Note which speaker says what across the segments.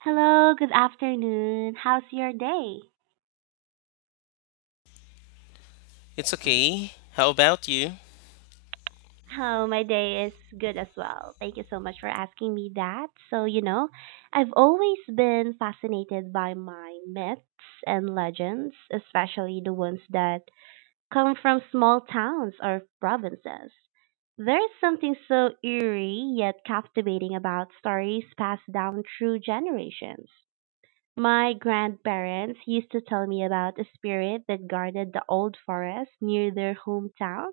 Speaker 1: Hello, good afternoon. How's your day?
Speaker 2: It's okay. How about you?
Speaker 1: Oh, my day is good as well. Thank you so much for asking me that. So, you know, I've always been fascinated by my myths and legends, especially the ones that come from small towns or provinces. There is something so eerie yet captivating about stories passed down through generations. My grandparents used to tell me about a spirit that guarded the old forest near their hometown,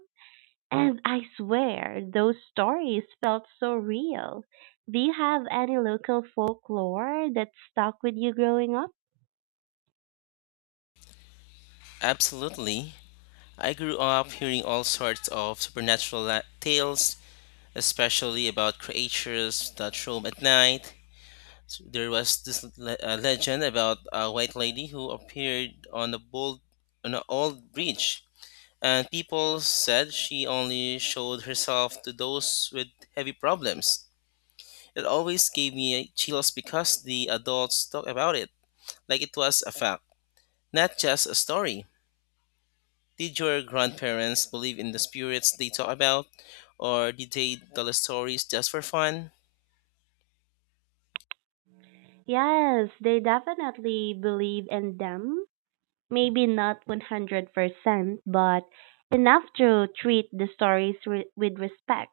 Speaker 1: and I swear those stories felt so real. Do you have any local folklore that stuck with you growing up?
Speaker 2: Absolutely. I grew up hearing all sorts of supernatural tales, especially about creatures that roam at night. There was this legend about a white lady who appeared on on an old bridge, and people said she only showed herself to those with heavy problems. It always gave me chills because the adults talk about it like it was a fact, not just a story. Did your grandparents believe in the spirits they talk about, or did they tell the stories just for fun?
Speaker 1: Yes, they definitely believe in them. Maybe not 100%, but enough to treat the with respect.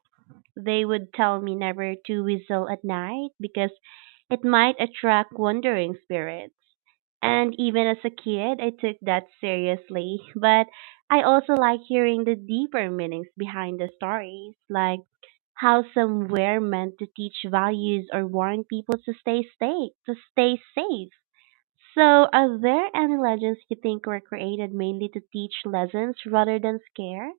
Speaker 1: They would tell me never to whistle at night because it might attract wandering spirits. And even as a kid, I took that seriously. But I also like hearing the deeper meanings behind the stories, like how some were meant to teach values or warn people to stay safe, So, are there any legends you think were created mainly to teach lessons rather than scare?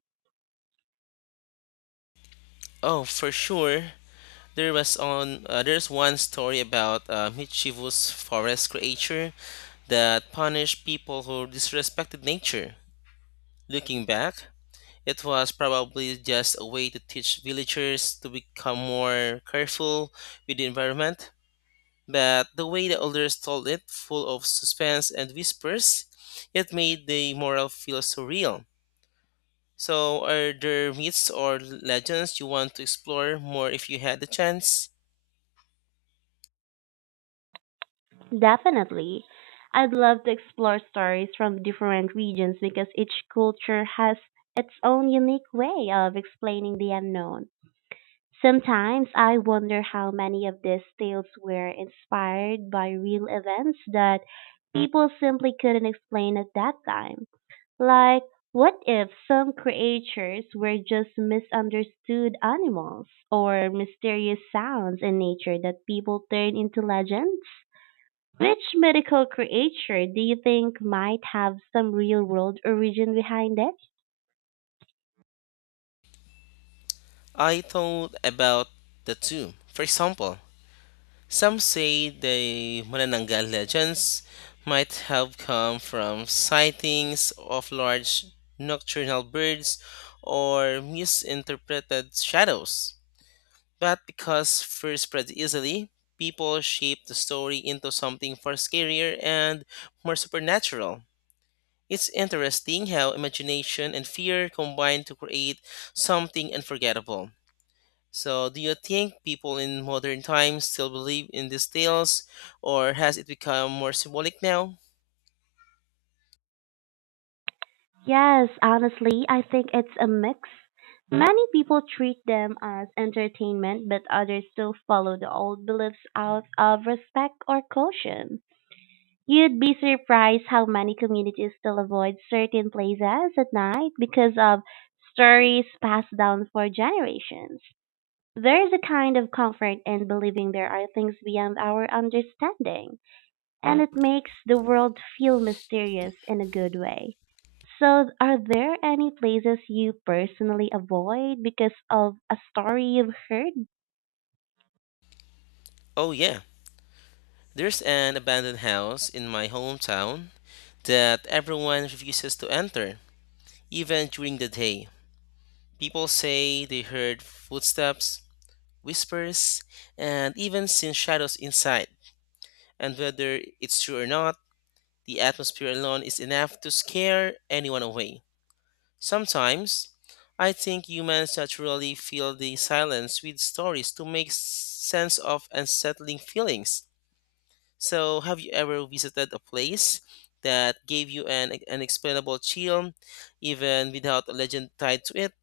Speaker 2: Oh, for sure. There was on there's one story about a mischievous forest creature that punished people who disrespected nature. Looking back, it was probably just a way to teach villagers to become more careful with the environment. But the way the elders told it, full of suspense and whispers, it made the moral feel surreal. So, are there myths or legends you want to explore more if you had the chance?
Speaker 1: Definitely. I'd love to explore stories from different regions because each culture has its own unique way of explaining the unknown. Sometimes I wonder how many of these tales were inspired by real events that people simply couldn't explain at that time. Like, what if some creatures were just misunderstood animals or mysterious sounds in nature that people turned into legends? Which mythical creature do you think might have some real world origin behind it?
Speaker 2: I thought about the two. For example, some say the Manananggal legends might have come from sightings of large nocturnal birds or misinterpreted shadows. But because fear spreads easily, people shape the story into something far scarier and more supernatural. It's interesting how imagination and fear combine to create something unforgettable. So, do you think people in modern times still believe in these tales, or has it become more symbolic now?
Speaker 1: Yes, honestly, I think it's a mix. Many people treat them as entertainment, but others still follow the old beliefs out of respect or caution. You'd be surprised how many communities still avoid certain places at night because of stories passed down for generations. There is a kind of comfort in believing there are things beyond our understanding, and it makes the world feel mysterious in a good way. So, are there any places you personally avoid because of a story you've heard?
Speaker 2: Oh, yeah. There's an abandoned house in my hometown that everyone refuses to enter, even during the day. People say they heard footsteps, whispers, and even seen shadows inside. And whether it's true or not, the atmosphere alone is enough to scare anyone away. Sometimes, I think humans naturally fill the silence with stories to make sense of unsettling feelings. So, have you ever visited a place that gave you an unexplainable chill, even without a legend tied to it?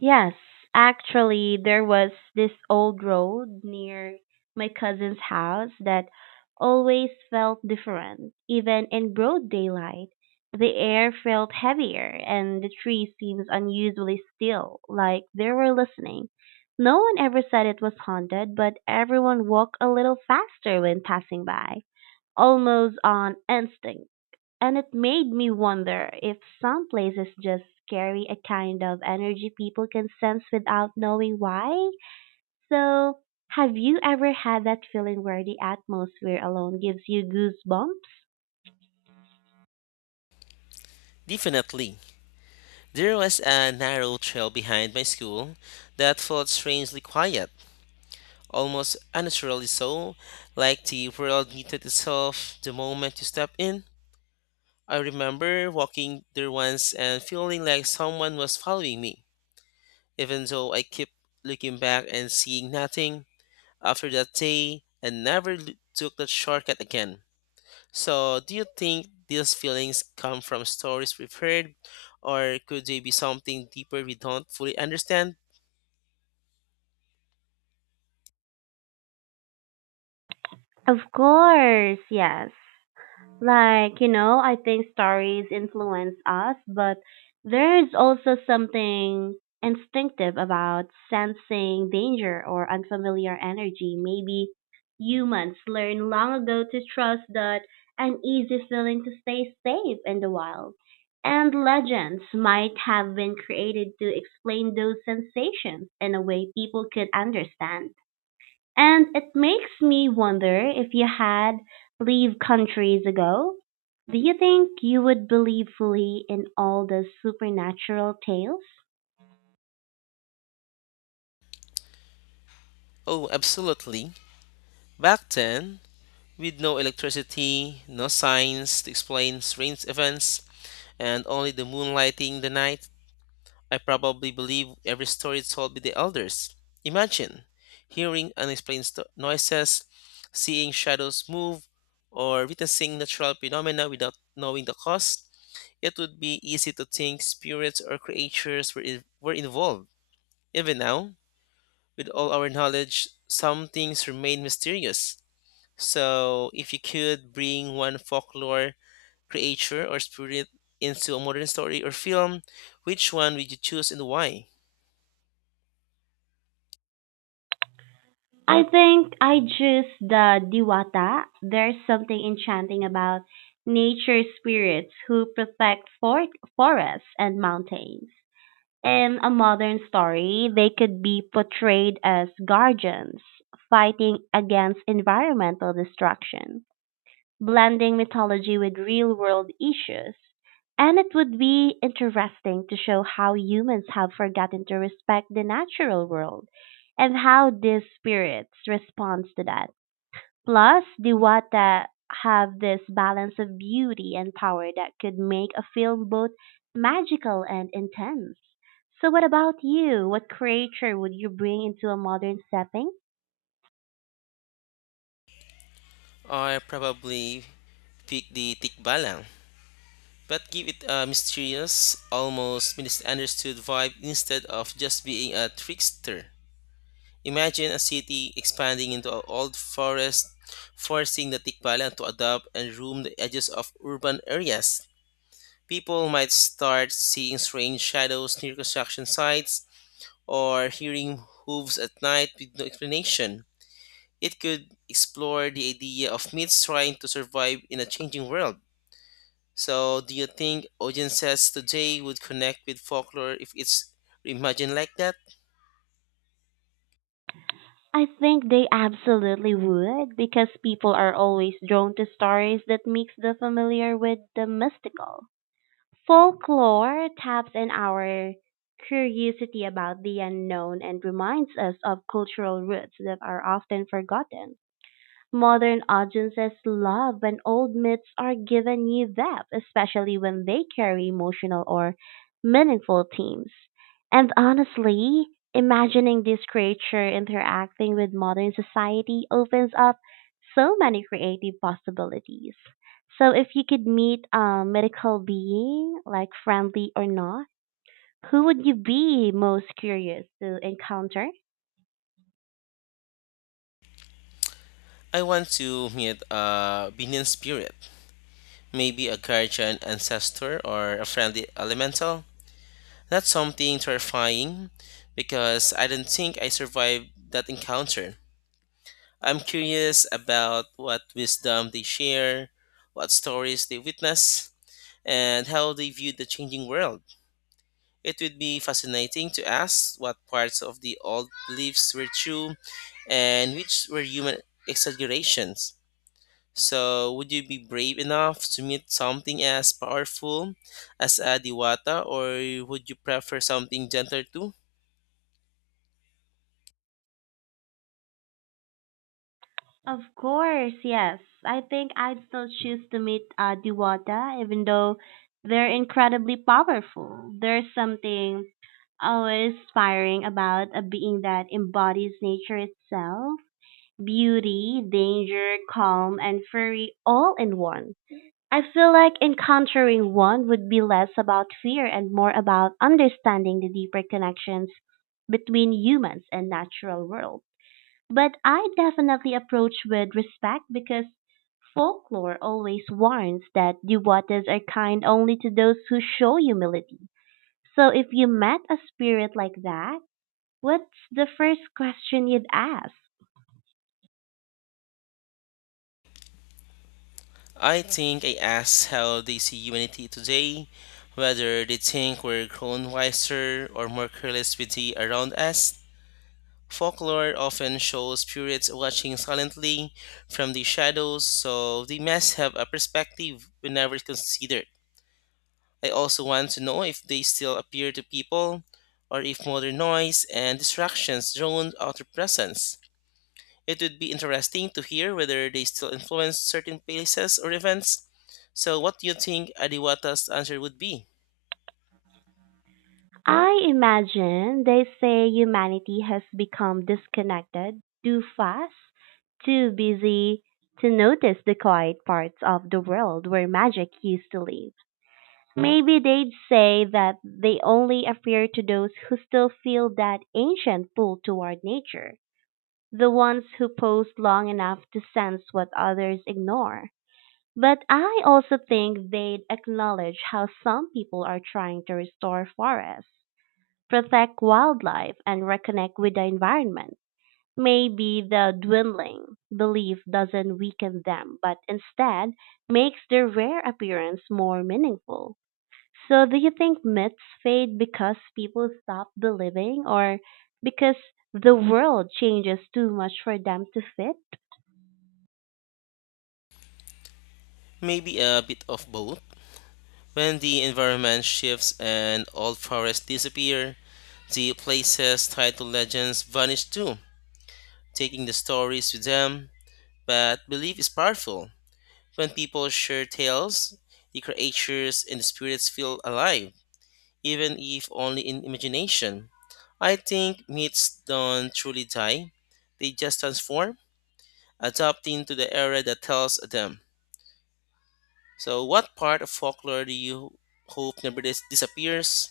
Speaker 1: Yes, actually, there was this old road near my cousin's house that always felt different. Even in broad daylight, the air felt heavier and the trees seemed unusually still, like they were listening. No one ever said it was haunted, but everyone walked a little faster when passing by, almost on instinct. And it made me wonder if some places just carry a kind of energy people can sense without knowing why. So, have you ever had that feeling where the atmosphere alone gives you goosebumps?
Speaker 2: Definitely. There was a narrow trail behind my school that felt strangely quiet, almost unnaturally so, like the world muted itself the moment you stepped in. I remember walking there once and feeling like someone was following me, even though I kept looking back and seeing nothing. After that day, I never took that shortcut again. So, do you think these feelings come from stories we've heard, or could they be something deeper we don't fully understand?
Speaker 1: Of course, yes. Like, you know, I think stories influence us, but there's also something instinctive about sensing danger or unfamiliar energy. Maybe humans learned long ago to trust that uneasy feeling to stay safe in the wild. And legends might have been created to explain those sensations in a way people could understand. And it makes me wonder if you had lived countries ago, do you think you would believe fully in all the supernatural tales?
Speaker 2: Oh, absolutely. Back then, with no electricity, no signs to explain strange events, and only the moonlighting the night, I probably believe every story told by the elders. Imagine hearing unexplained noises, seeing shadows move, or witnessing natural phenomena without knowing the cause. It would be easy to think spirits or creatures were involved. Even now, with all our knowledge, some things remain mysterious. So, if you could bring one folklore creature or spirit into a modern story or film, which one would you choose and why?
Speaker 1: I think I just the diwata. There's something enchanting about nature spirits who protect forests and mountains. In a modern story, they could be portrayed as guardians fighting against environmental destruction, blending mythology with real world issues. And it would be interesting to show how humans have forgotten to respect the natural world and how these spirits respond to that. Plus, the Wata have this balance of beauty and power that could make a film both magical and intense. So, what about you? What creature would you bring into a modern setting?
Speaker 2: I probably pick the Tikbalang, but give it a mysterious, almost misunderstood vibe instead of just being a trickster. Imagine a city expanding into an old forest, forcing the Tikbalang to adapt and roam the edges of urban areas. People might start seeing strange shadows near construction sites or hearing hooves at night with no explanation. It could explore the idea of myths trying to survive in a changing world. So, do you think audiences today would connect with folklore if it's reimagined like that?
Speaker 1: I think they absolutely would because people are always drawn to stories that mix the familiar with the mystical. Folklore taps in our curiosity about the unknown and reminds us of cultural roots that are often forgotten. Modern audiences love when old myths are given new depth, especially when they carry emotional or meaningful themes. And honestly, imagining this creature interacting with modern society opens up so many creative possibilities. So, if you could meet a mythical being, like friendly or not, who would you be most curious to encounter?
Speaker 2: I want to meet a Binion spirit, maybe a guardian ancestor or a friendly elemental. That's something terrifying because I don't think I survived that encounter. I'm curious about what wisdom they share, what stories they witness, and how they view the changing world. It would be fascinating to ask what parts of the old beliefs were true and which were human exaggerations. So, would you be brave enough to meet something as powerful as a Diwata, or would you prefer something gentler too?
Speaker 1: Of course, yes. I think I'd still choose to meet Diwata, even though they're incredibly powerful. There's something always inspiring about a being that embodies nature itself, beauty, danger, calm, and fury all in one. I feel like encountering one would be less about fear and more about understanding the deeper connections between humans and natural world. But I definitely approach with respect because folklore always warns that devotees are kind only to those who show humility. So if you met a spirit like that, what's the first question you'd ask?
Speaker 2: I think I asked how they see humanity today, whether they think we're grown wiser or more careless with the around us. Folklore often shows spirits watching silently from the shadows, so they must have a perspective we never considered. I also want to know if they still appear to people, or if modern noise and distractions drown out their presence. It would be interesting to hear whether they still influence certain places or events. So, what do you think Adiwata's answer would be?
Speaker 1: I imagine they say humanity has become disconnected, too fast, too busy to notice the quiet parts of the world where magic used to live. Maybe they'd say that they only appear to those who still feel that ancient pull toward nature, the ones who pause long enough to sense what others ignore. But I also think they'd acknowledge how some people are trying to restore forests, protect wildlife, and reconnect with the environment. Maybe the dwindling belief doesn't weaken them, but instead makes their rare appearance more meaningful. So, do you think myths fade because people stop believing or because the world changes too much for them to fit?
Speaker 2: Maybe a bit of both. When the environment shifts and old forests disappear, the places tied to legends vanish too, taking the stories with them. But belief is powerful. When people share tales, the creatures and the spirits feel alive, even if only in imagination. I think myths don't truly die, they just transform, adapting to the era that tells them. So, what part of folklore do you hope never disappears,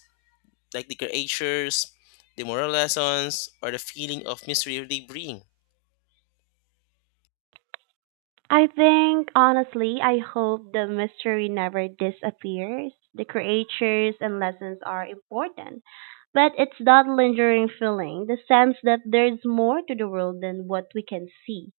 Speaker 2: like the creatures, the moral lessons, or the feeling of mystery they bring?
Speaker 1: I think, honestly, I hope the mystery never disappears. The creatures and lessons are important, but it's that lingering feeling, the sense that there's more to the world than what we can see,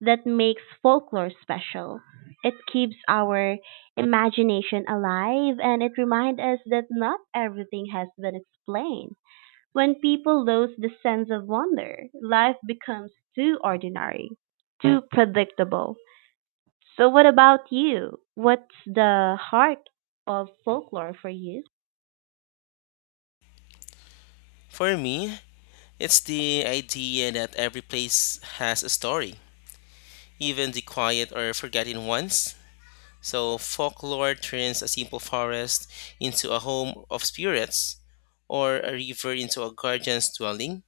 Speaker 1: that makes folklore special. It keeps our imagination alive and it reminds us that not everything has been explained. When people lose the sense of wonder, life becomes too ordinary, too predictable. So, what about you? What's the heart of folklore for you?
Speaker 2: For me, it's the idea that every place has a story, even the quiet or forgotten ones. So folklore turns a simple forest into a home of spirits, or a river into a guardian's dwelling,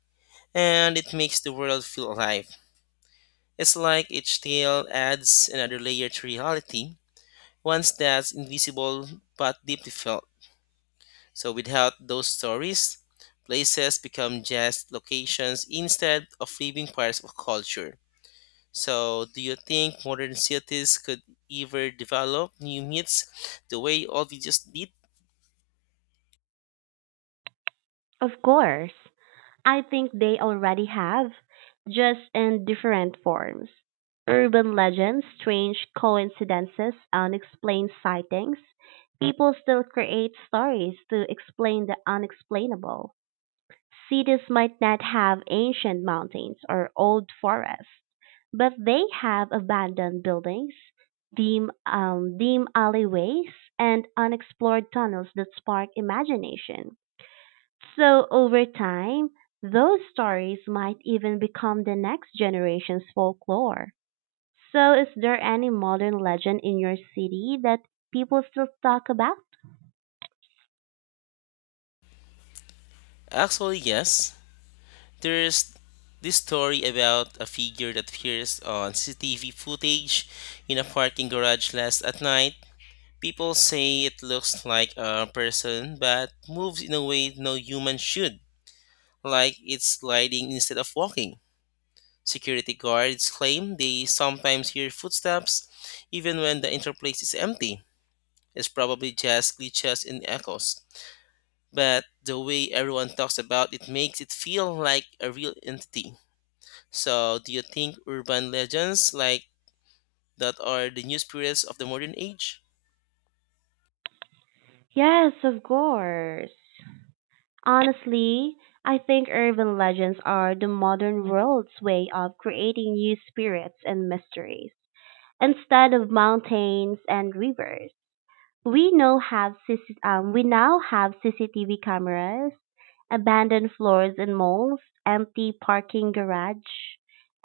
Speaker 2: and it makes the world feel alive. It's like each tale adds another layer to reality, one that's invisible but deeply felt. So without those stories, places become just locations instead of living parts of culture. So do you think modern cities could ever develop new myths the way old just did?
Speaker 1: Of course. I think they already have, just in different forms. Urban legends, strange coincidences, unexplained sightings. People still create stories to explain the unexplainable. Cities might not have ancient mountains or old forests, but they have abandoned buildings, dim alleyways, and unexplored tunnels that spark imagination. So over time, those stories might even become the next generation's folklore. So is there any modern legend in your city that people still talk about?
Speaker 2: Actually, yes. There's this story about a figure that appears on CCTV footage in a parking garage last at night. People say it looks like a person but moves in a way no human should, like it's gliding instead of walking. Security guards claim they sometimes hear footsteps even when the interplace is empty. It's probably just glitches and echoes, but the way everyone talks about it makes it feel like a real entity. So, do you think urban legends like that are the new spirits of the modern age?
Speaker 1: Yes, of course. Honestly, I think urban legends are the modern world's way of creating new spirits and mysteries. Instead of mountains and rivers, we now have CC we now have CCTV cameras, abandoned floors in malls, empty parking garage,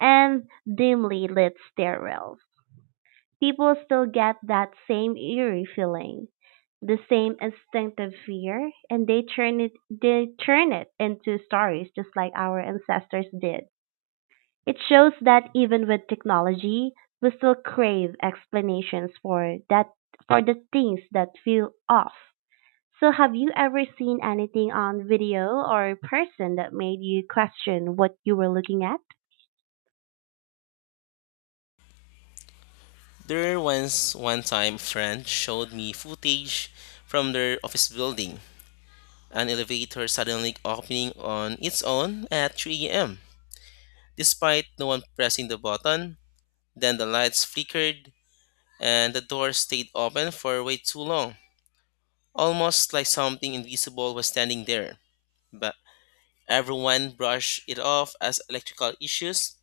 Speaker 1: and dimly lit stairwells. People still get that same eerie feeling, the same instinctive fear, and they turn it into stories just like our ancestors did. It shows that even with technology, we still crave explanations for the things that feel off. So, have you ever seen anything on video or person that made you question what you were looking at?
Speaker 2: There once one time a friend showed me footage from their office building, an elevator suddenly opening on its own at 3 a.m. Despite no one pressing the button, then the lights flickered and the door stayed open for way too long, almost like something invisible was standing there. But everyone brushed it off as electrical issues,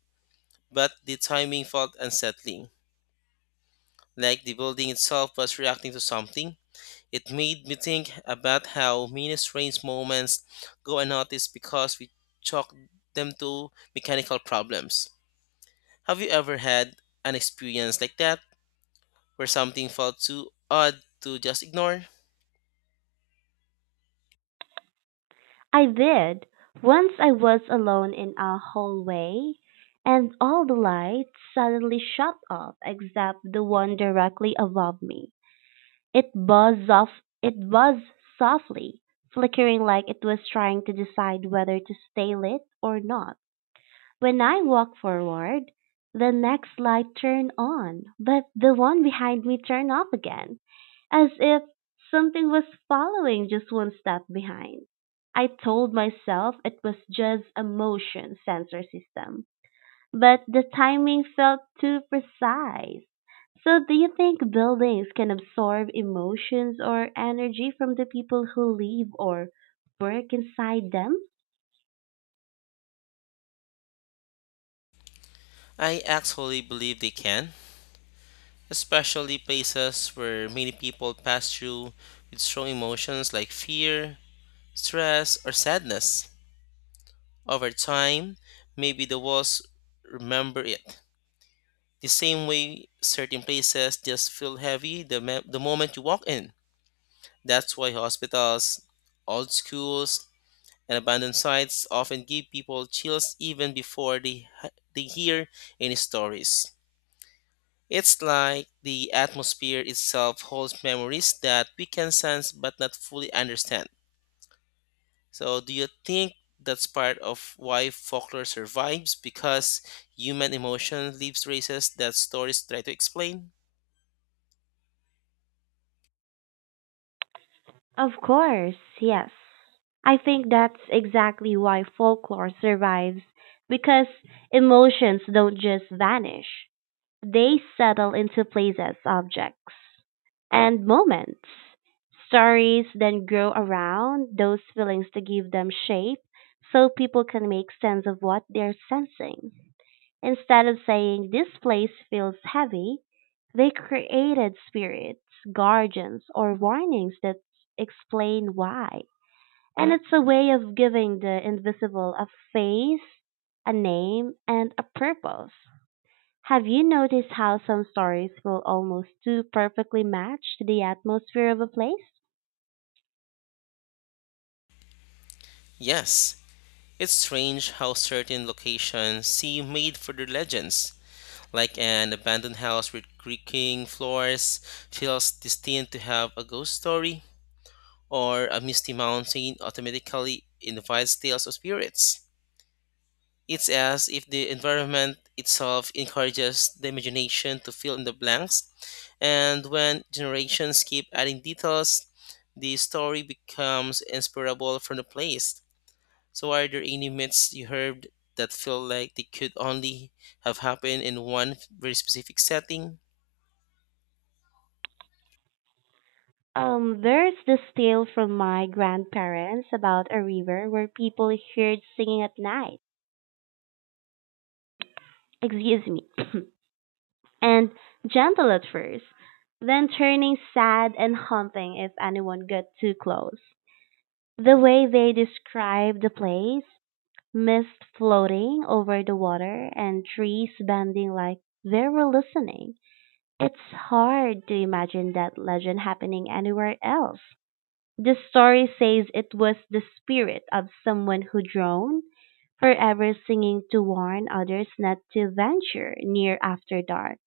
Speaker 2: but the timing felt unsettling, like the building itself was reacting to something. It made me think about how many strange moments go unnoticed because we chalk them to mechanical problems. Have you ever had an experience like that, where something felt too odd to just ignore?
Speaker 1: I did. Once I was alone in a hallway and all the lights suddenly shut off except the one directly above me. It buzzed off it buzzed softly, flickering like it was trying to decide whether to stay lit or not. When I walk forward, the next light turned on, but the one behind me turned off again, as if something was following just one step behind. I told myself it was just a motion sensor system, but the timing felt too precise. So, do you think buildings can absorb emotions or energy from the people who live or work inside them?
Speaker 2: I actually believe they can, especially places where many people pass through with strong emotions like fear, stress, or sadness. Over time, maybe the walls remember it. The same way certain places just feel heavy the moment you walk in. That's why hospitals, old schools, and abandoned sites often give people chills even before they hear any stories. It's like the atmosphere itself holds memories that we can sense but not fully understand. So, do you think that's part of why folklore survives because human emotion leaves traces that stories try to explain?
Speaker 1: Of course, yes. I think that's exactly why folklore survives because emotions don't just vanish, they settle into places, objects, and moments. Stories then grow around those feelings to give them shape so people can make sense of what they're sensing. Instead of saying, "This place feels heavy," they created spirits, guardians, or warnings that explain why. And it's a way of giving the invisible a face, a name, and a purpose. Have you noticed how some stories will almost too perfectly match the atmosphere of a place?
Speaker 2: Yes, it's strange how certain locations seem made for their legends, like an abandoned house with creaking floors, feels destined to have a ghost story, or a misty mountain automatically invites tales of spirits. It's as if the environment itself encourages the imagination to fill in the blanks, and when generations keep adding details, the story becomes inseparable from the place. So, are there any myths you heard that feel like they could only have happened in one very specific setting?
Speaker 1: There's this tale from my grandparents about a river where people heard singing at night. Excuse me. And Gentle at first, then turning sad and haunting if anyone got too close. The way they describe the place, mist floating over the water and trees bending like they were listening. It's hard to imagine that legend happening anywhere else. The story says it was the spirit of someone who drowned, forever singing to warn others not to venture near after dark,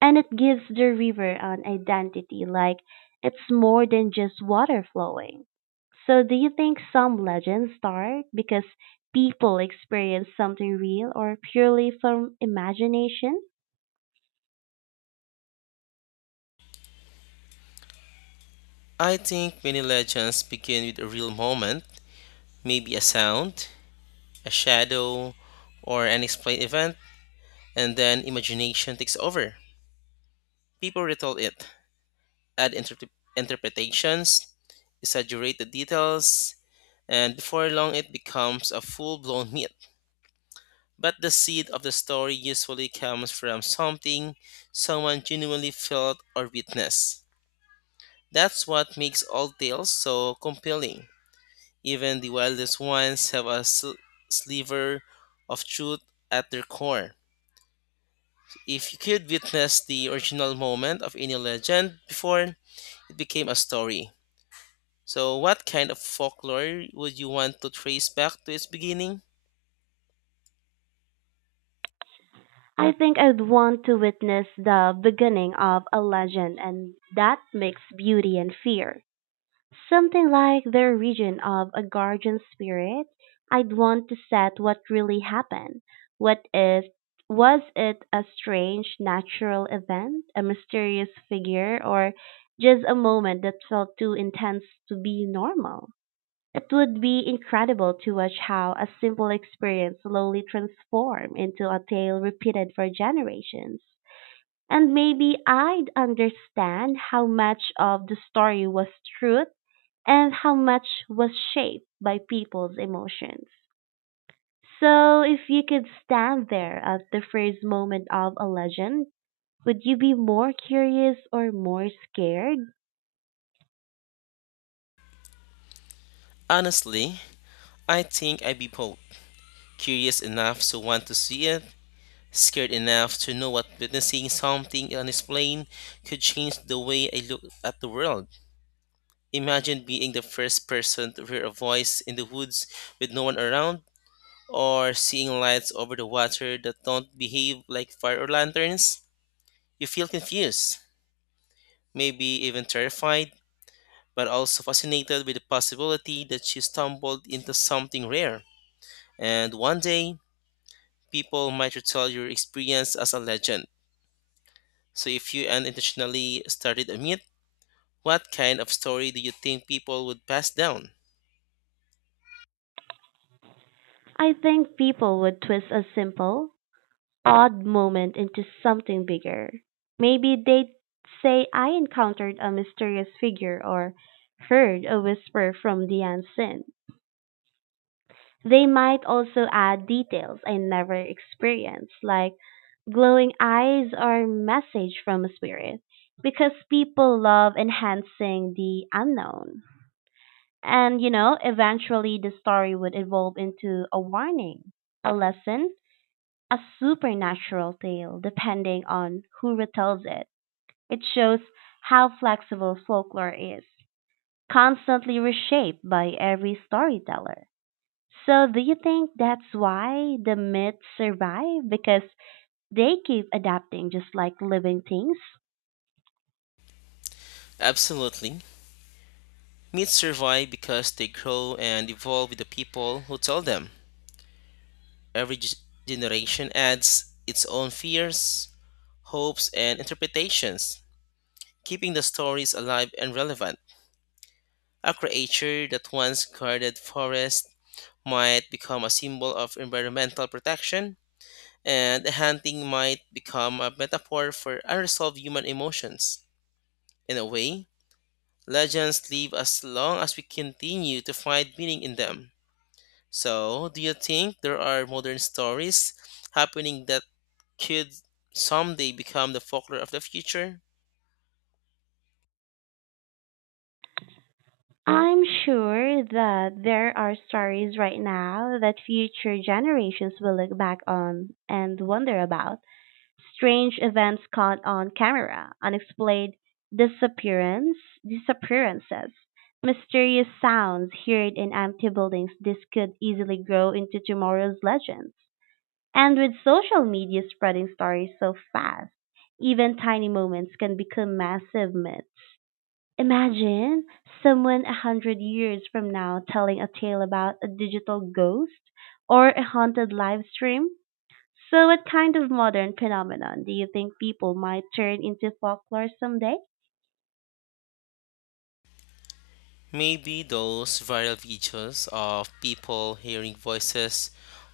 Speaker 1: and it gives the river an identity like it's more than just water flowing. So, do you think some legends start because people experience something real or purely from imagination?
Speaker 2: I think many legends begin with a real moment, maybe a sound, a shadow, or an explained event, and then imagination takes over. People retell it, add interpretations, exaggerate the details, and before long it becomes a full blown myth. But the seed of the story usually comes from something someone genuinely felt or witnessed. That's what makes all tales so compelling. Even the wildest ones have a sliver of truth at their core. If you could witness the original moment of any legend before it became a story. So, what kind of folklore would you want to trace back to its beginning?
Speaker 1: I think I'd want to witness the beginning of a legend, and that makes beauty and fear. Something like their region of a guardian spirit. I'd want to set what really happened. What is Was it a strange natural event, a mysterious figure, or just a moment that felt too intense to be normal? It would be incredible to watch how a simple experience slowly transformed into a tale repeated for generations. And maybe I'd understand how much of the story was truth and how much was shaped by people's emotions. So, if you could stand there at the first moment of a legend, would you be more curious or more scared?
Speaker 2: Honestly, I think I'd be both curious enough to want to see it, scared enough to know what witnessing something unexplained could change the way I look at the world. Imagine being the first person to hear a voice in the woods with no one around, or seeing lights over the water that don't behave like fire or lanterns. You feel confused, maybe even terrified, but also fascinated with the possibility that you stumbled into something rare. And one day, people might retell your experience as a legend. So if you unintentionally started a myth, what kind of story do you think people would pass down?
Speaker 1: I think people would twist a simple, odd moment into something bigger. Maybe they'd say, "I encountered a mysterious figure" or "heard a whisper from the unseen." They might also add details I never experienced, like glowing eyes or message from a spirit, because people love enhancing the unknown. And you know, eventually the story would evolve into a warning, a lesson, a supernatural tale, depending on who retells it. It shows how flexible folklore is, constantly reshaped by every storyteller. So do you think that's why the myths survive? Because they keep adapting just like living things?
Speaker 2: Absolutely. Myths survive because they grow and evolve with the people who tell them. Every generation adds its own fears, hopes, and interpretations, keeping the stories alive and relevant. A creature that once guarded forests might become a symbol of environmental protection, and hunting might become a metaphor for unresolved human emotions. In a way, legends live as long as we continue to find meaning in them. So, do you think there are modern stories happening that could someday become the folklore of the future?
Speaker 1: I'm sure that there are stories right now that future generations will look back on and wonder about. Strange events caught on camera, unexplained disappearance, disappearances, mysterious sounds heard in empty buildings. This could easily grow into tomorrow's legends. And with social media spreading stories so fast, even tiny moments can become massive myths. Imagine someone 100 years from now telling a tale about a digital ghost or a haunted live stream. So, what kind of modern phenomenon do you think people might turn into folklore someday?
Speaker 2: Maybe those viral videos of people hearing voices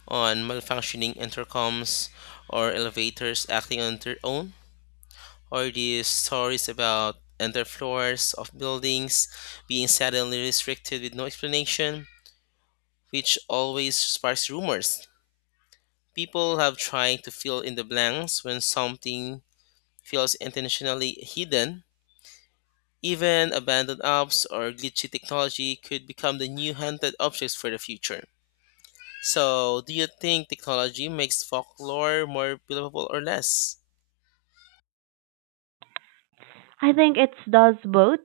Speaker 2: on malfunctioning intercoms or elevators acting on their own, or these stories about underfloors of buildings being suddenly restricted with no explanation, which always sparks rumors. People have tried to fill in the blanks when something feels intentionally hidden. Even abandoned apps or glitchy technology could become the new haunted objects for the future. So, do you think technology makes folklore more believable or less?
Speaker 1: I think it does both.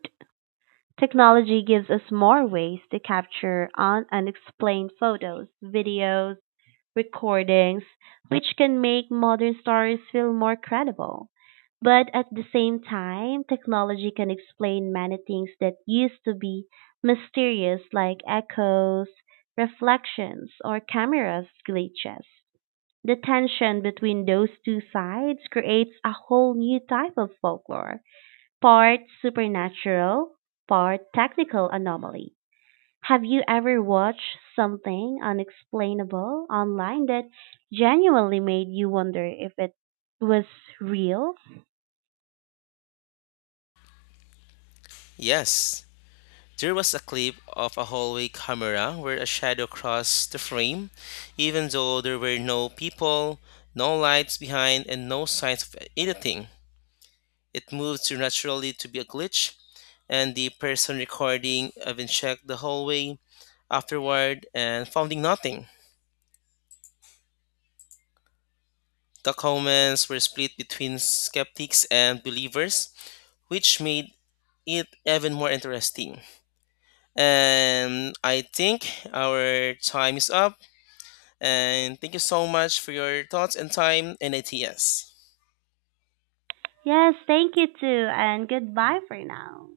Speaker 1: Technology gives us more ways to capture unexplained photos, videos, recordings, which can make modern stories feel more credible. But at the same time, technology can explain many things that used to be mysterious, like echoes, reflections, or camera glitches. The tension between those two sides creates a whole new type of folklore, part supernatural, part technical anomaly. Have you ever watched something unexplainable online that genuinely made you wonder if it was real?
Speaker 2: Yes. There was a clip of a hallway camera where a shadow crossed the frame, even though there were no people, no lights behind, and no signs of anything. It moved too naturally to be a glitch, and the person recording even checked the hallway afterward and finding nothing. The comments were split between skeptics and believers, which made it even more interesting. And I think our time is up. And thank you so much for your thoughts and time and ideas.
Speaker 1: Yes, thank you too, and goodbye for now.